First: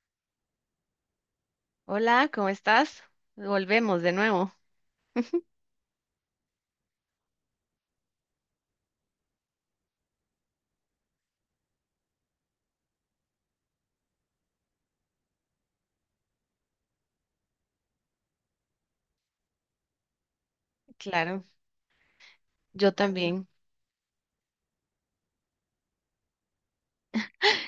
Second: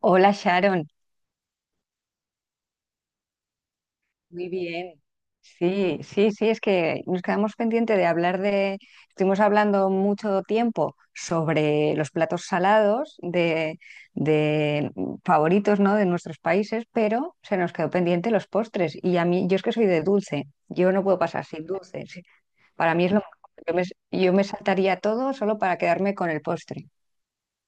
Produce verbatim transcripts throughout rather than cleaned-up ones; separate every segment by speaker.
Speaker 1: Hola Sharon,
Speaker 2: Hola, ¿cómo estás? Volvemos de
Speaker 1: muy
Speaker 2: nuevo.
Speaker 1: bien. Sí, sí, sí, es que nos quedamos pendiente de hablar de, estuvimos hablando mucho tiempo sobre los platos salados de, de mm, favoritos, ¿no? De nuestros países, pero se nos quedó pendiente los postres. Y a mí, yo es que soy de dulce, yo no puedo
Speaker 2: Claro,
Speaker 1: pasar sin dulce. Sí.
Speaker 2: yo
Speaker 1: Para mí es lo mejor.
Speaker 2: también,
Speaker 1: Yo me, yo me saltaría todo solo para quedarme con el postre.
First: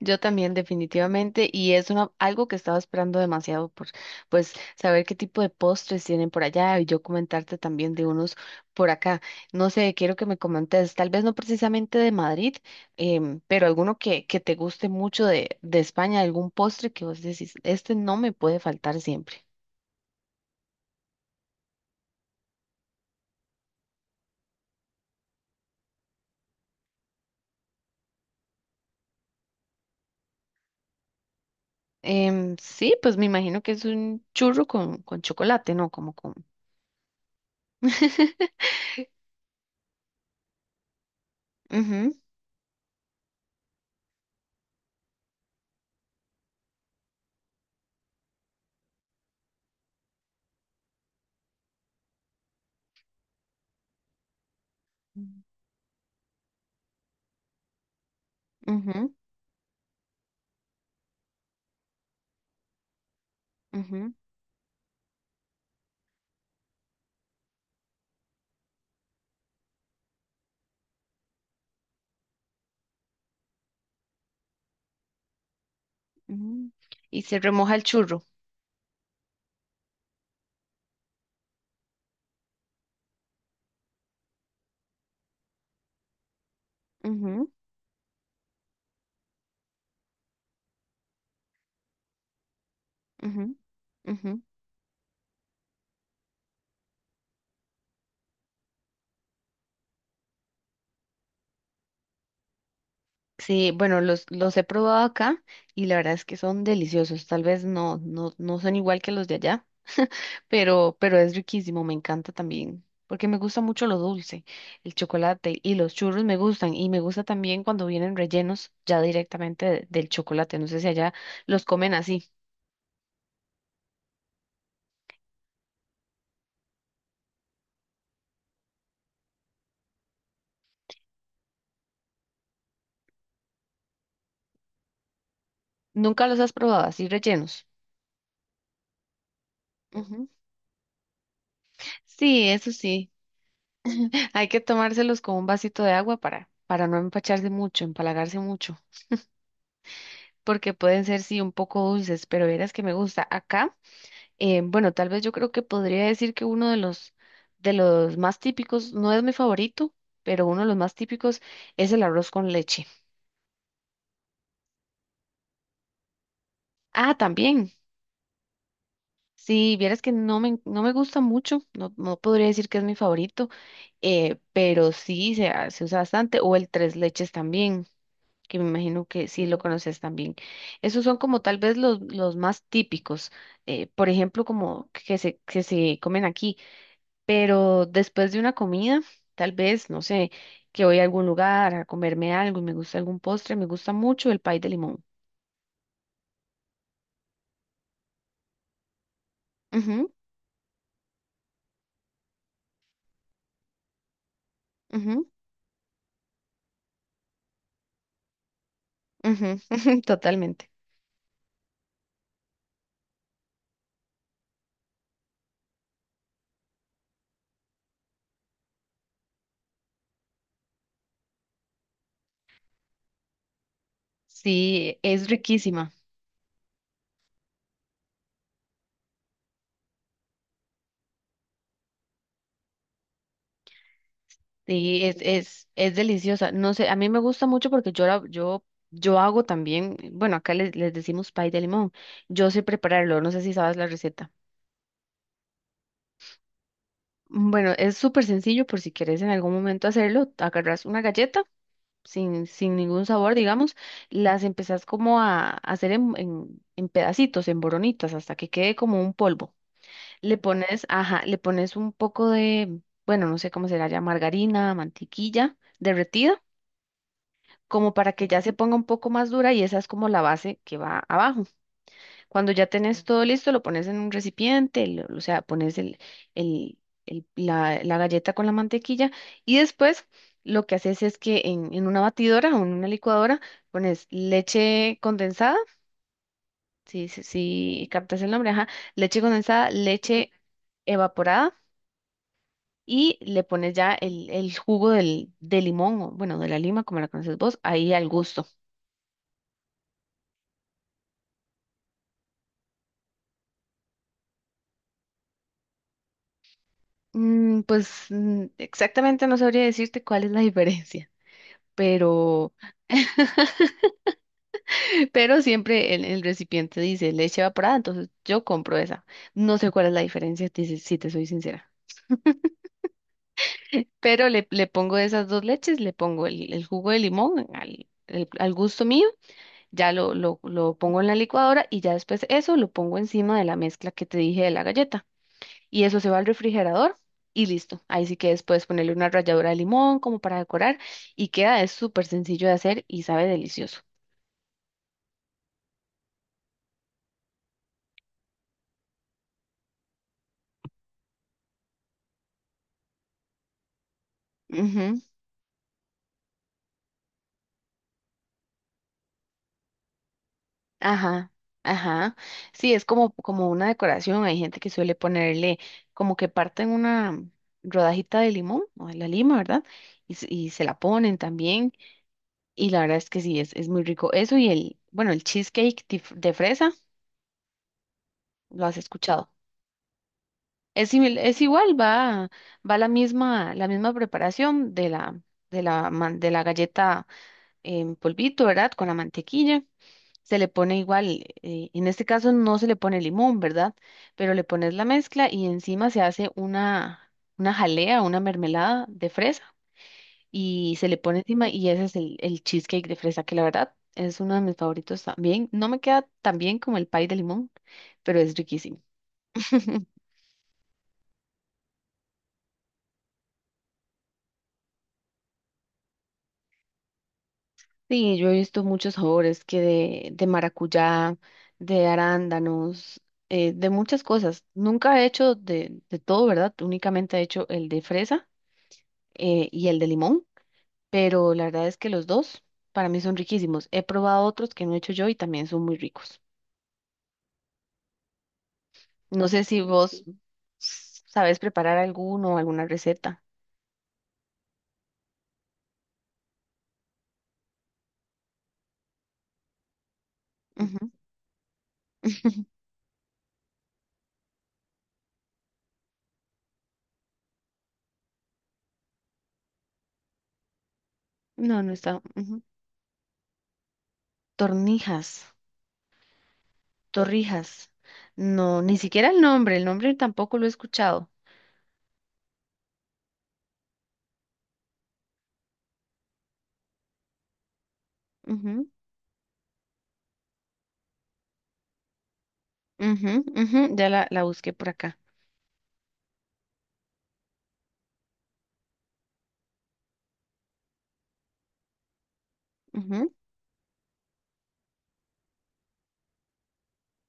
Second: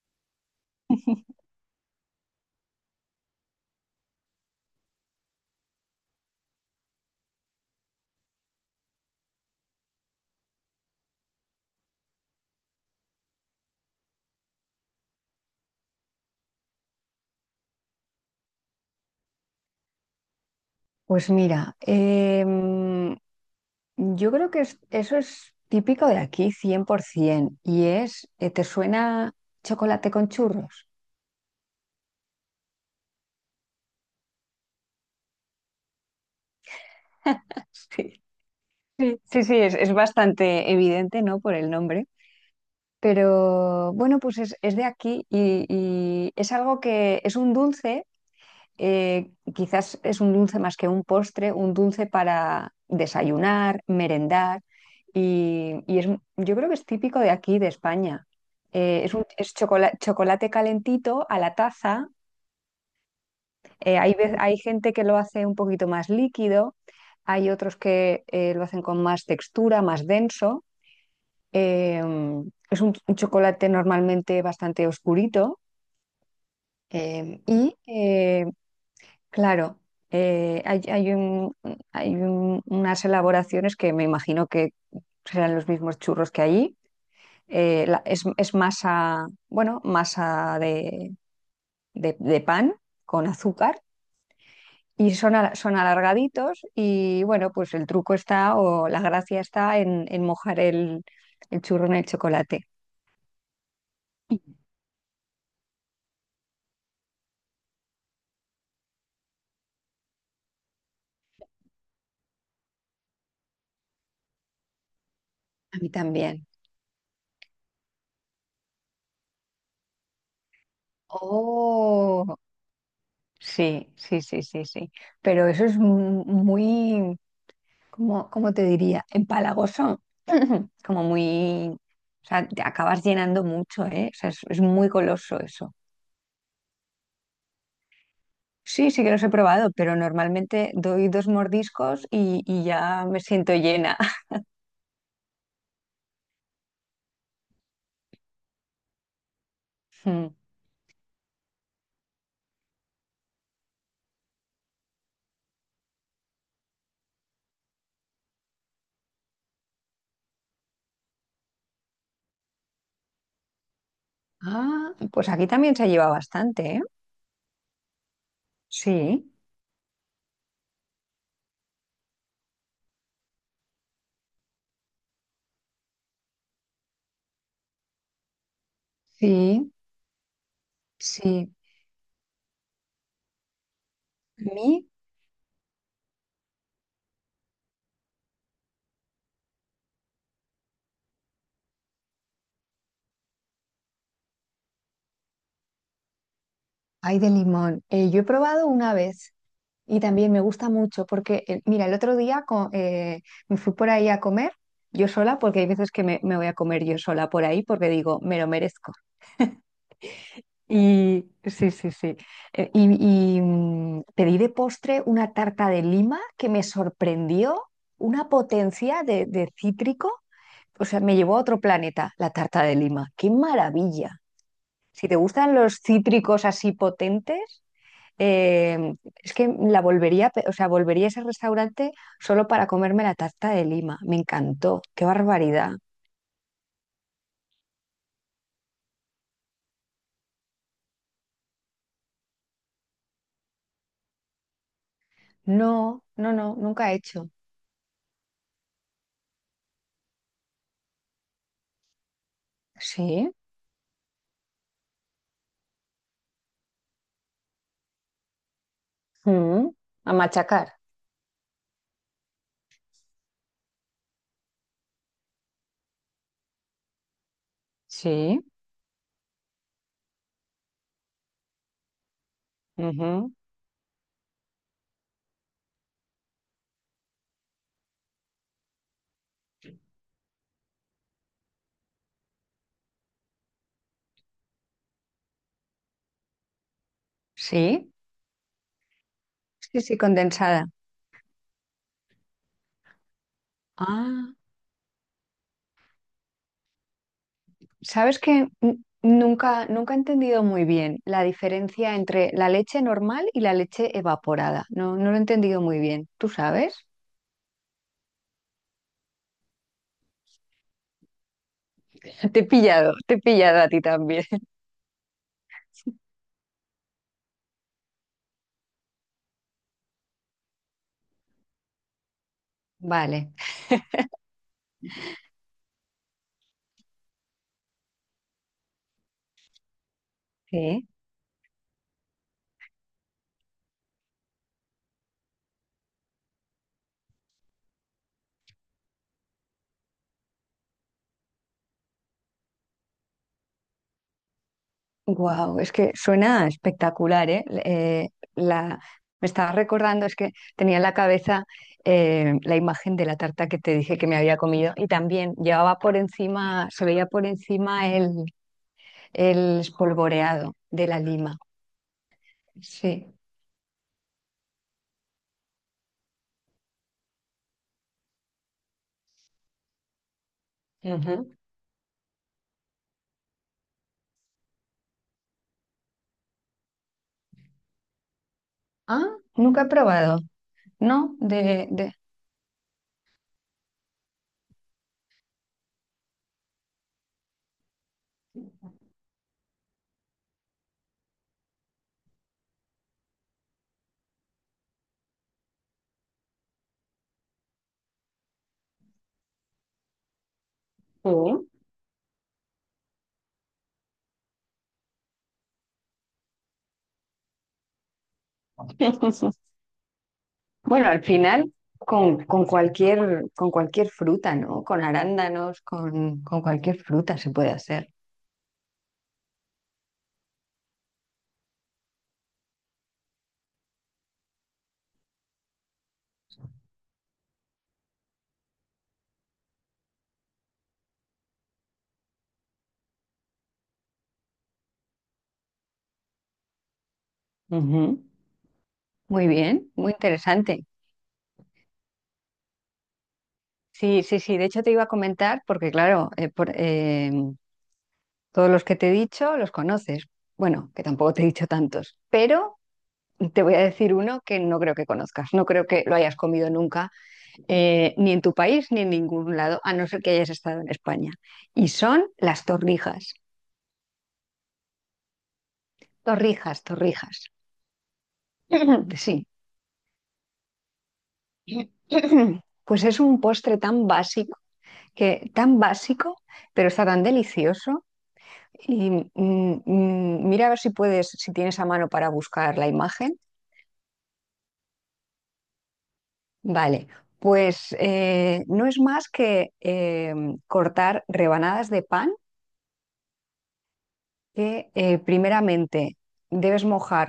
Speaker 2: yo también definitivamente, y es una, algo que estaba esperando demasiado por, pues, saber qué tipo de postres tienen por allá y yo comentarte también de unos por acá. No sé, quiero que me comentes, tal vez no precisamente de Madrid, em, pero alguno que, que te guste mucho de, de España, algún postre que vos decís, este no me puede faltar siempre.
Speaker 1: Pues mira, em, yo creo que es- eso es típico de aquí, cien por ciento, y es, eh, ¿te suena chocolate con churros?
Speaker 2: Em, sí, pues me imagino que es un churro con, con chocolate, ¿no? Como con...
Speaker 1: Sí, sí, sí, sí, es, es bastante evidente, ¿no? Por el nombre.
Speaker 2: Ujú,
Speaker 1: Pero bueno, pues es, es de aquí y, y es algo que es un dulce. Eh, quizás es un dulce más que un postre, un dulce para desayunar, merendar, y, y es, yo creo que es típico de aquí, de España. Eh,
Speaker 2: ujú,
Speaker 1: es un, es chocola- chocolate calentito a la taza. Eh,
Speaker 2: ujú,
Speaker 1: hay, ve- hay gente que lo hace un poquito más líquido, hay otros que eh, lo hacen con más textura, más denso. Eh, es un, un chocolate normalmente bastante oscurito.
Speaker 2: ujú. Y se
Speaker 1: eh,
Speaker 2: remoja
Speaker 1: y
Speaker 2: el churro.
Speaker 1: eh, Claro, eh, hay, hay un- hay un- unas elaboraciones que me imagino que serán los mismos churros que allí.
Speaker 2: Ujú,
Speaker 1: Eh, la- es, es masa, bueno, masa de, de- de pan con
Speaker 2: ujú,
Speaker 1: azúcar
Speaker 2: ujú.
Speaker 1: y son, al- son alargaditos y bueno, pues el truco está o la gracia está en, en mojar el, el churro en el chocolate.
Speaker 2: Sí, bueno, los, los he probado acá y la verdad es que son deliciosos. Tal vez no, no, no son igual que los de allá, pero, pero es riquísimo, me encanta también, porque me gusta mucho lo dulce, el chocolate y
Speaker 1: A mí
Speaker 2: los churros me
Speaker 1: también.
Speaker 2: gustan y me gusta también cuando vienen rellenos ya directamente de- del chocolate. No sé si allá los comen así.
Speaker 1: Oh, sí, sí, sí, sí, sí. Pero eso es mu- muy... Como, ¿cómo te diría? Empalagoso, como muy, o sea, te acabas llenando mucho, ¿eh? O sea, es, es muy goloso eso.
Speaker 2: ¿Nunca los has probado así rellenos?
Speaker 1: Sí, sí que los he probado, pero
Speaker 2: Ujú.
Speaker 1: normalmente doy dos mordiscos y,
Speaker 2: Sí,
Speaker 1: y
Speaker 2: eso
Speaker 1: ya
Speaker 2: sí.
Speaker 1: me siento llena.
Speaker 2: Hay que tomárselos con un vasito de agua para, para no empacharse mucho, empalagarse mucho,
Speaker 1: Mm.
Speaker 2: porque pueden ser sí un poco dulces, pero verás que me gusta. Acá, eh, bueno, tal vez yo creo que podría decir que uno de los, de los más típicos, no es mi favorito, pero uno de los más típicos es el arroz con leche.
Speaker 1: Ah, pues aquí también se lleva bastante, ¿eh?
Speaker 2: Ah, también.
Speaker 1: Sí,
Speaker 2: Sí, vieras que no me, no me gusta mucho, no, no podría decir que es mi favorito, eh, pero sí se, ha- se usa bastante, o el tres leches también. Que me imagino que sí lo
Speaker 1: sí,
Speaker 2: conoces también. Esos son como
Speaker 1: sí.
Speaker 2: tal vez los, los más típicos, eh, por ejemplo,
Speaker 1: A mí
Speaker 2: como que se, que se comen aquí, pero después de una comida, tal vez, no sé, que voy a algún lugar a comerme algo y me gusta algún postre, me gusta mucho el pay de limón.
Speaker 1: hay de limón. Eh, yo he probado una vez. Y
Speaker 2: Ujú,
Speaker 1: también me gusta mucho porque, eh, mira, el otro día co- eh, me fui por ahí a comer yo
Speaker 2: ujú,
Speaker 1: sola, porque hay veces que me, me voy a comer yo sola por ahí porque digo, me lo merezco.
Speaker 2: ujú, totalmente.
Speaker 1: Y sí, sí, sí. Eh, y y, mm, Pedí de postre una tarta de lima que me sorprendió, una potencia de, de cítrico. O sea, me llevó a otro planeta la tarta de lima. ¡Qué maravilla!
Speaker 2: Sí,
Speaker 1: Si te
Speaker 2: es
Speaker 1: gustan los
Speaker 2: riquísima.
Speaker 1: cítricos así potentes, eh, es que la volvería, a pe- o sea, volvería a ese restaurante solo para comerme la tarta de Lima. Me encantó.
Speaker 2: Sí,
Speaker 1: ¡Qué
Speaker 2: es, es,
Speaker 1: barbaridad!
Speaker 2: es deliciosa. No sé, a mí me gusta mucho porque yo, la- yo, yo hago también, bueno, acá les, les decimos pay de limón. Yo sé prepararlo, no sé si sabes la receta.
Speaker 1: No, no, no, nunca he hecho.
Speaker 2: Mm, Bueno, es súper sencillo por si quieres en algún momento hacerlo. Agarras una galleta sin, sin ningún
Speaker 1: Sí.
Speaker 2: sabor, digamos, las empezás como a, a hacer en, en, en pedacitos, en boronitas, hasta que quede como un polvo.
Speaker 1: Mm, a
Speaker 2: Le
Speaker 1: machacar.
Speaker 2: pones, ajá, le pones un poco de, bueno, no sé cómo será ya, margarina, mantequilla derretida como para que
Speaker 1: Sí,
Speaker 2: ya se ponga un poco más dura y esa es como la base que va abajo. Cuando ya tenés todo
Speaker 1: ujú.
Speaker 2: listo, lo pones en un recipiente, lo- o sea, pones el, el- el- la, la galleta con la mantequilla y después lo que haces es que en, en una batidora o en una licuadora pones leche condensada, si, si, si
Speaker 1: Sí,
Speaker 2: captas el nombre, ajá, leche condensada,
Speaker 1: sí, sí,
Speaker 2: leche
Speaker 1: condensada.
Speaker 2: evaporada. Y le pones ya el,
Speaker 1: Ah,
Speaker 2: el jugo del, de limón, o bueno, de la lima, como la conoces vos, ahí al
Speaker 1: ¿sabes
Speaker 2: gusto.
Speaker 1: que nunca, nunca he entendido muy bien la diferencia entre la leche normal y la leche evaporada? No, no lo he entendido muy bien. ¿Tú sabes?
Speaker 2: Mm, pues mm, exactamente no sabría decirte cuál es la diferencia,
Speaker 1: Te he
Speaker 2: pero,
Speaker 1: pillado, te he pillado a ti también.
Speaker 2: pero siempre el, el recipiente dice leche evaporada, entonces yo compro esa. No sé cuál es la diferencia, te- si si te soy sincera.
Speaker 1: Vale,
Speaker 2: Pero le, le pongo esas dos leches, le pongo el, el jugo de limón al, el- al gusto mío, ya lo, lo, lo
Speaker 1: sí.
Speaker 2: pongo en la licuadora y ya después eso lo pongo encima de la mezcla que te dije de la galleta. Y eso se va al refrigerador y listo. Ahí sí que después ponerle una ralladura de limón como para decorar y queda, es súper sencillo de hacer y sabe delicioso.
Speaker 1: Wow, es que suena espectacular, ¿eh? Eh, la, Me estaba recordando, es que tenía en la cabeza eh, la imagen de la tarta que te dije que me había comido y
Speaker 2: Ujú,
Speaker 1: también llevaba por encima, se veía por encima el, el espolvoreado de la
Speaker 2: ajá,
Speaker 1: lima.
Speaker 2: ajá. Sí, es como,
Speaker 1: Sí.
Speaker 2: como una decoración. Hay gente que suele ponerle como que parten una rodajita de limón o de la lima, ¿verdad? Y, se- y se la ponen
Speaker 1: Ujú.
Speaker 2: también. Y la verdad es que sí, es, es muy rico. Eso y el, bueno, el cheesecake de f- de fresa, ¿lo has
Speaker 1: Ah,
Speaker 2: escuchado?
Speaker 1: nunca he probado,
Speaker 2: Es,
Speaker 1: ¿no?
Speaker 2: simil- es
Speaker 1: De,
Speaker 2: igual,
Speaker 1: de...
Speaker 2: va, va la misma, la misma preparación de la, de la, man- de la galleta en polvito, ¿verdad? Con la mantequilla. Se le pone igual, eh, en este caso no se le pone limón, ¿verdad? Pero le pones la mezcla y encima se hace una, una jalea, una mermelada de fresa y se le pone encima
Speaker 1: Sí.
Speaker 2: y ese es el, el cheesecake de fresa, que la verdad es uno de mis favoritos también. No me queda tan bien como el pie de limón, pero es riquísimo.
Speaker 1: Bueno, al final con, con cualquier, con cualquier fruta, ¿no? Con arándanos, con, con cualquier fruta se puede hacer.
Speaker 2: Sí, yo he visto muchos sabores que de, de maracuyá, de arándanos, eh, de muchas cosas. Nunca he hecho de, de todo, ¿verdad? Únicamente he hecho el de fresa eh, y el de limón, pero la verdad es que los dos para mí son riquísimos. He probado otros que no he hecho yo y también son muy ricos.
Speaker 1: Ujú. Muy
Speaker 2: No sé si
Speaker 1: bien, muy
Speaker 2: vos
Speaker 1: interesante.
Speaker 2: s- sabes preparar alguno, alguna receta.
Speaker 1: Sí, sí, sí. De hecho, te iba a comentar, porque claro, eh, por- eh, todos los que te he dicho los conoces. Bueno, que
Speaker 2: Ujú.
Speaker 1: tampoco te he dicho tantos, pero te voy a decir uno que no creo que conozcas, no creo que lo hayas comido nunca, eh, ni en tu país ni en ningún lado, a no ser que hayas estado en España.
Speaker 2: No,
Speaker 1: Y
Speaker 2: no está.
Speaker 1: son
Speaker 2: Ujú.
Speaker 1: las torrijas.
Speaker 2: Tornijas,
Speaker 1: Torrijas, torrijas.
Speaker 2: torrijas. No, ni siquiera el
Speaker 1: Sí.
Speaker 2: nombre, el nombre tampoco lo he escuchado.
Speaker 1: Pues es un postre tan básico, que tan básico, pero está tan delicioso. Y mm, mm, mm, mira a ver si puedes, si tienes a mano para buscar la imagen.
Speaker 2: Ujú, ujú, ya la, la busqué por acá.
Speaker 1: Vale, pues eh, no es más que eh, cortar rebanadas de pan
Speaker 2: Ujú,
Speaker 1: que eh, primeramente debes mojar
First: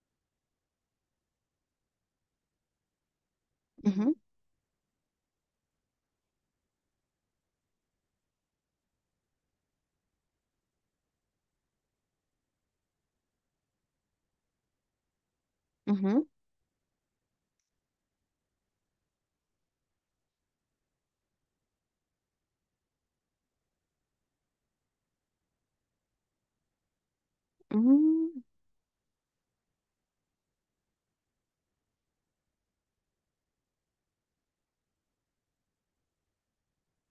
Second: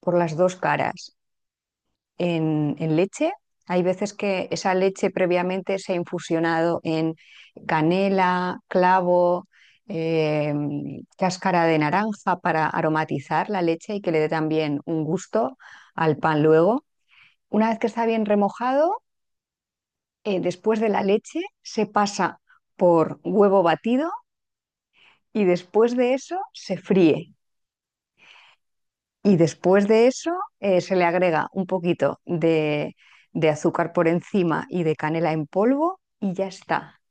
Speaker 1: por las dos caras en, en leche. Hay veces
Speaker 2: ujú,
Speaker 1: que esa leche previamente se ha infusionado en canela, clavo, eh, cáscara de naranja para aromatizar la leche y que le dé también un gusto al
Speaker 2: ujú,
Speaker 1: pan luego. Una vez que está bien remojado, eh, después de la leche se pasa por huevo batido y después de eso se fríe.
Speaker 2: ujú.
Speaker 1: Y después de eso eh, se le agrega un poquito de, de azúcar por encima y de canela en polvo y ya está.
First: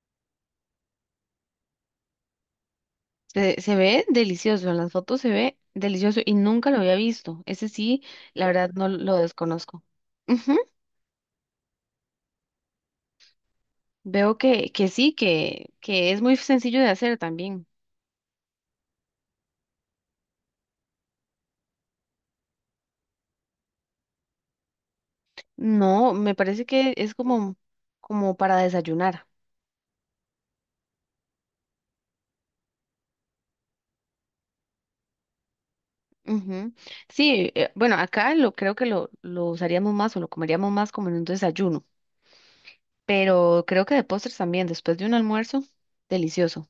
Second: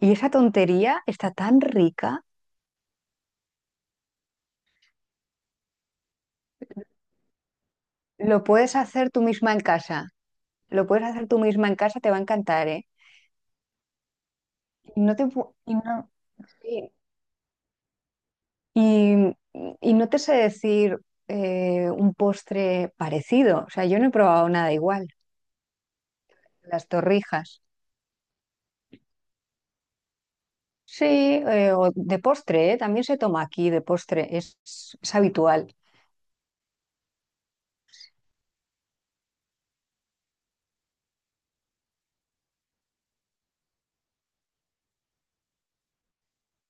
Speaker 1: Y esa tontería está tan rica,
Speaker 2: Se, se ve delicioso, en las fotos se ve delicioso y nunca lo había visto. Ese sí,
Speaker 1: lo
Speaker 2: la verdad
Speaker 1: puedes
Speaker 2: no
Speaker 1: hacer
Speaker 2: lo
Speaker 1: tú misma en
Speaker 2: desconozco.
Speaker 1: casa.
Speaker 2: Ujú,
Speaker 1: Lo puedes hacer tú misma en casa, te va a encantar, ¿eh?
Speaker 2: veo que, que
Speaker 1: Y
Speaker 2: sí,
Speaker 1: no te,
Speaker 2: que,
Speaker 1: pu- y
Speaker 2: que
Speaker 1: no,
Speaker 2: es muy sencillo de
Speaker 1: sí.
Speaker 2: hacer también.
Speaker 1: Y- y no te sé decir eh, un postre parecido. O sea, yo no he probado nada igual.
Speaker 2: No, me parece
Speaker 1: Las
Speaker 2: que es como,
Speaker 1: torrijas.
Speaker 2: como para desayunar.
Speaker 1: Sí, eh, o de postre, ¿eh? También se toma aquí de postre, es es habitual.
Speaker 2: Ujú. Sí, eh, bueno, acá lo creo que lo, lo usaríamos más o lo comeríamos más como en un desayuno, pero creo que de postres también, después de un almuerzo, delicioso.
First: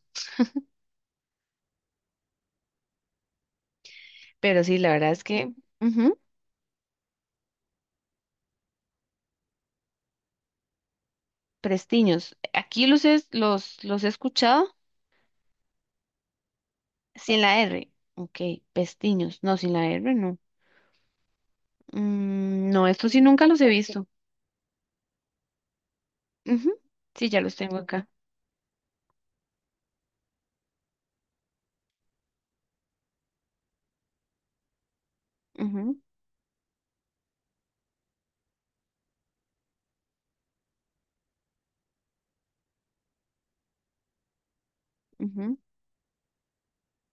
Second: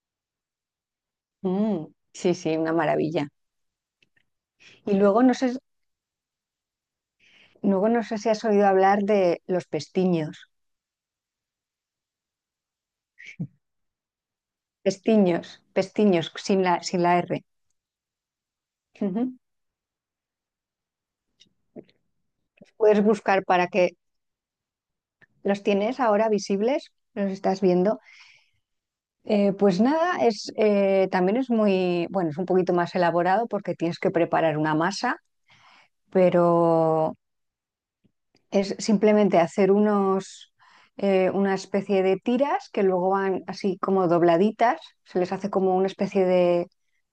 Speaker 1: Mm, sí, sí, una maravilla.
Speaker 2: Pero sí, la
Speaker 1: Y
Speaker 2: verdad
Speaker 1: luego
Speaker 2: es
Speaker 1: no
Speaker 2: que
Speaker 1: sé,
Speaker 2: ujú,
Speaker 1: luego no sé si has oído hablar de los pestiños.
Speaker 2: prestiños. Aquí los, es- los, los he escuchado
Speaker 1: Pestiños, pestiños, sin la, sin la
Speaker 2: sin
Speaker 1: R.
Speaker 2: la R. Ok,
Speaker 1: Ujú.
Speaker 2: pestiños. No, sin la R, no. Mm, no,
Speaker 1: Puedes
Speaker 2: estos sí
Speaker 1: buscar
Speaker 2: nunca los
Speaker 1: para
Speaker 2: he
Speaker 1: que
Speaker 2: visto.
Speaker 1: los tienes ahora
Speaker 2: Ujú,
Speaker 1: visibles,
Speaker 2: sí,
Speaker 1: los
Speaker 2: ya los
Speaker 1: estás
Speaker 2: tengo
Speaker 1: viendo.
Speaker 2: acá.
Speaker 1: Eh, pues nada, es, eh, también es muy, bueno, es un poquito más elaborado porque tienes que preparar una masa,
Speaker 2: Ujú,
Speaker 1: pero es simplemente hacer unos, eh, una especie de tiras que luego van así como dobladitas, se les hace
Speaker 2: ujú,
Speaker 1: como una especie de...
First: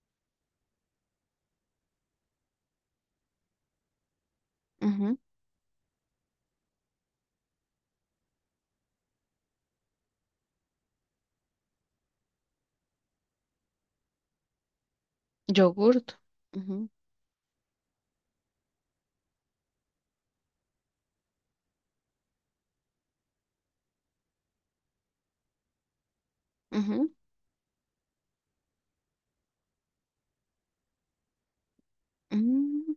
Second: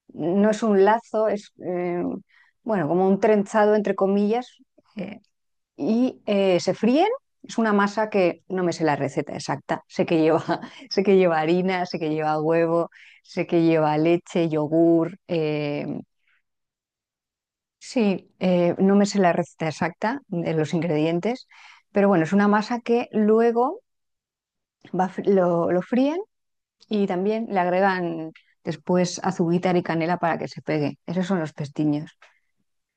Speaker 1: No es un lazo, es eh, bueno, como un trenzado entre comillas,
Speaker 2: ujú.
Speaker 1: eh, y eh, se fríen. Es una masa que no me sé la receta exacta. Sé que lleva, sé que lleva harina, sé que lleva huevo, sé que lleva leche, yogur. Eh,
Speaker 2: Yogurt. Ujú,
Speaker 1: sí, eh, no me sé la receta exacta de los ingredientes, pero bueno, es una masa que luego va fr- lo, lo fríen y
Speaker 2: ujú,
Speaker 1: también le agregan después azúcar y canela para que se pegue. Esos son los pestiños.
Speaker 2: mm.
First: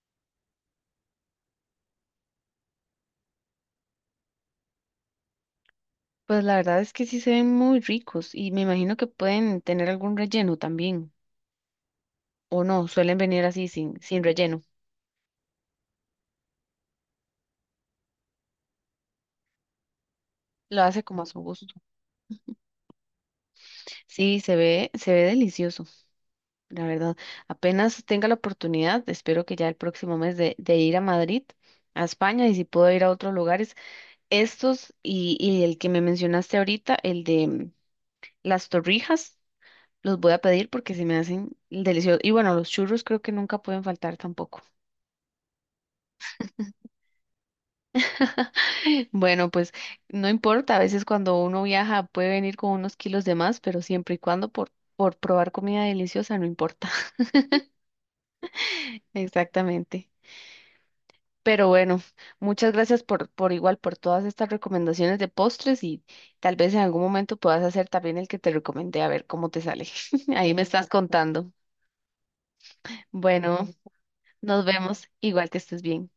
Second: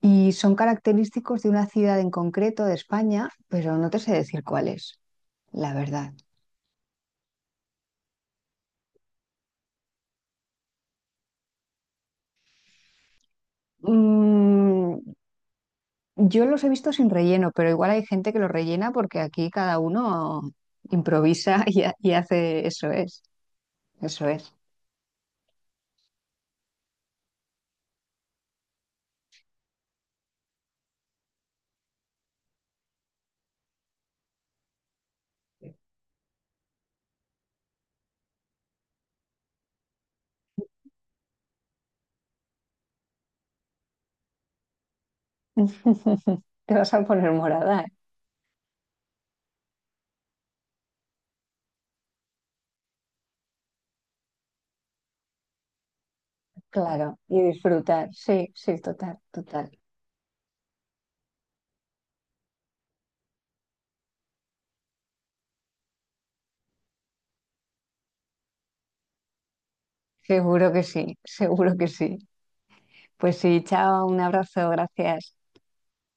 Speaker 1: Y son característicos de una ciudad en concreto de España, pero no te sé decir cuál es, la verdad.
Speaker 2: Pues la verdad es que sí se ven muy ricos y me imagino que pueden tener algún relleno también. O no, suelen venir así sin, sin relleno.
Speaker 1: Mm, yo los he visto sin relleno, pero igual hay gente que los rellena porque aquí cada uno
Speaker 2: Lo hace como a su
Speaker 1: improvisa
Speaker 2: gusto.
Speaker 1: y, ha- y hace eso es, eso
Speaker 2: Sí,
Speaker 1: es.
Speaker 2: se ve, se ve delicioso. La verdad, apenas tenga la oportunidad, espero que ya el próximo mes de, de ir a Madrid, a España, y si puedo ir a otros lugares, estos y, y el que me mencionaste ahorita, el de mm, las torrijas, los voy a pedir porque se me hacen deliciosos. Y bueno, los churros creo que nunca pueden faltar tampoco.
Speaker 1: Te vas a poner morada, ¿eh?
Speaker 2: Bueno, pues no importa, a veces cuando uno viaja puede venir con unos kilos de más, pero siempre y cuando por, por probar comida deliciosa, no importa.
Speaker 1: Claro, y disfrutar. Sí, sí, total, total.
Speaker 2: Exactamente. Pero bueno, muchas gracias por, por igual, por todas estas recomendaciones de postres y tal vez en algún momento puedas hacer también el que te recomendé a ver cómo te sale. Ahí me
Speaker 1: Seguro que
Speaker 2: estás
Speaker 1: sí,
Speaker 2: contando.
Speaker 1: seguro que sí. Pues sí,
Speaker 2: Bueno,
Speaker 1: chao, un
Speaker 2: nos
Speaker 1: abrazo,
Speaker 2: vemos.
Speaker 1: gracias.
Speaker 2: Igual que estés bien.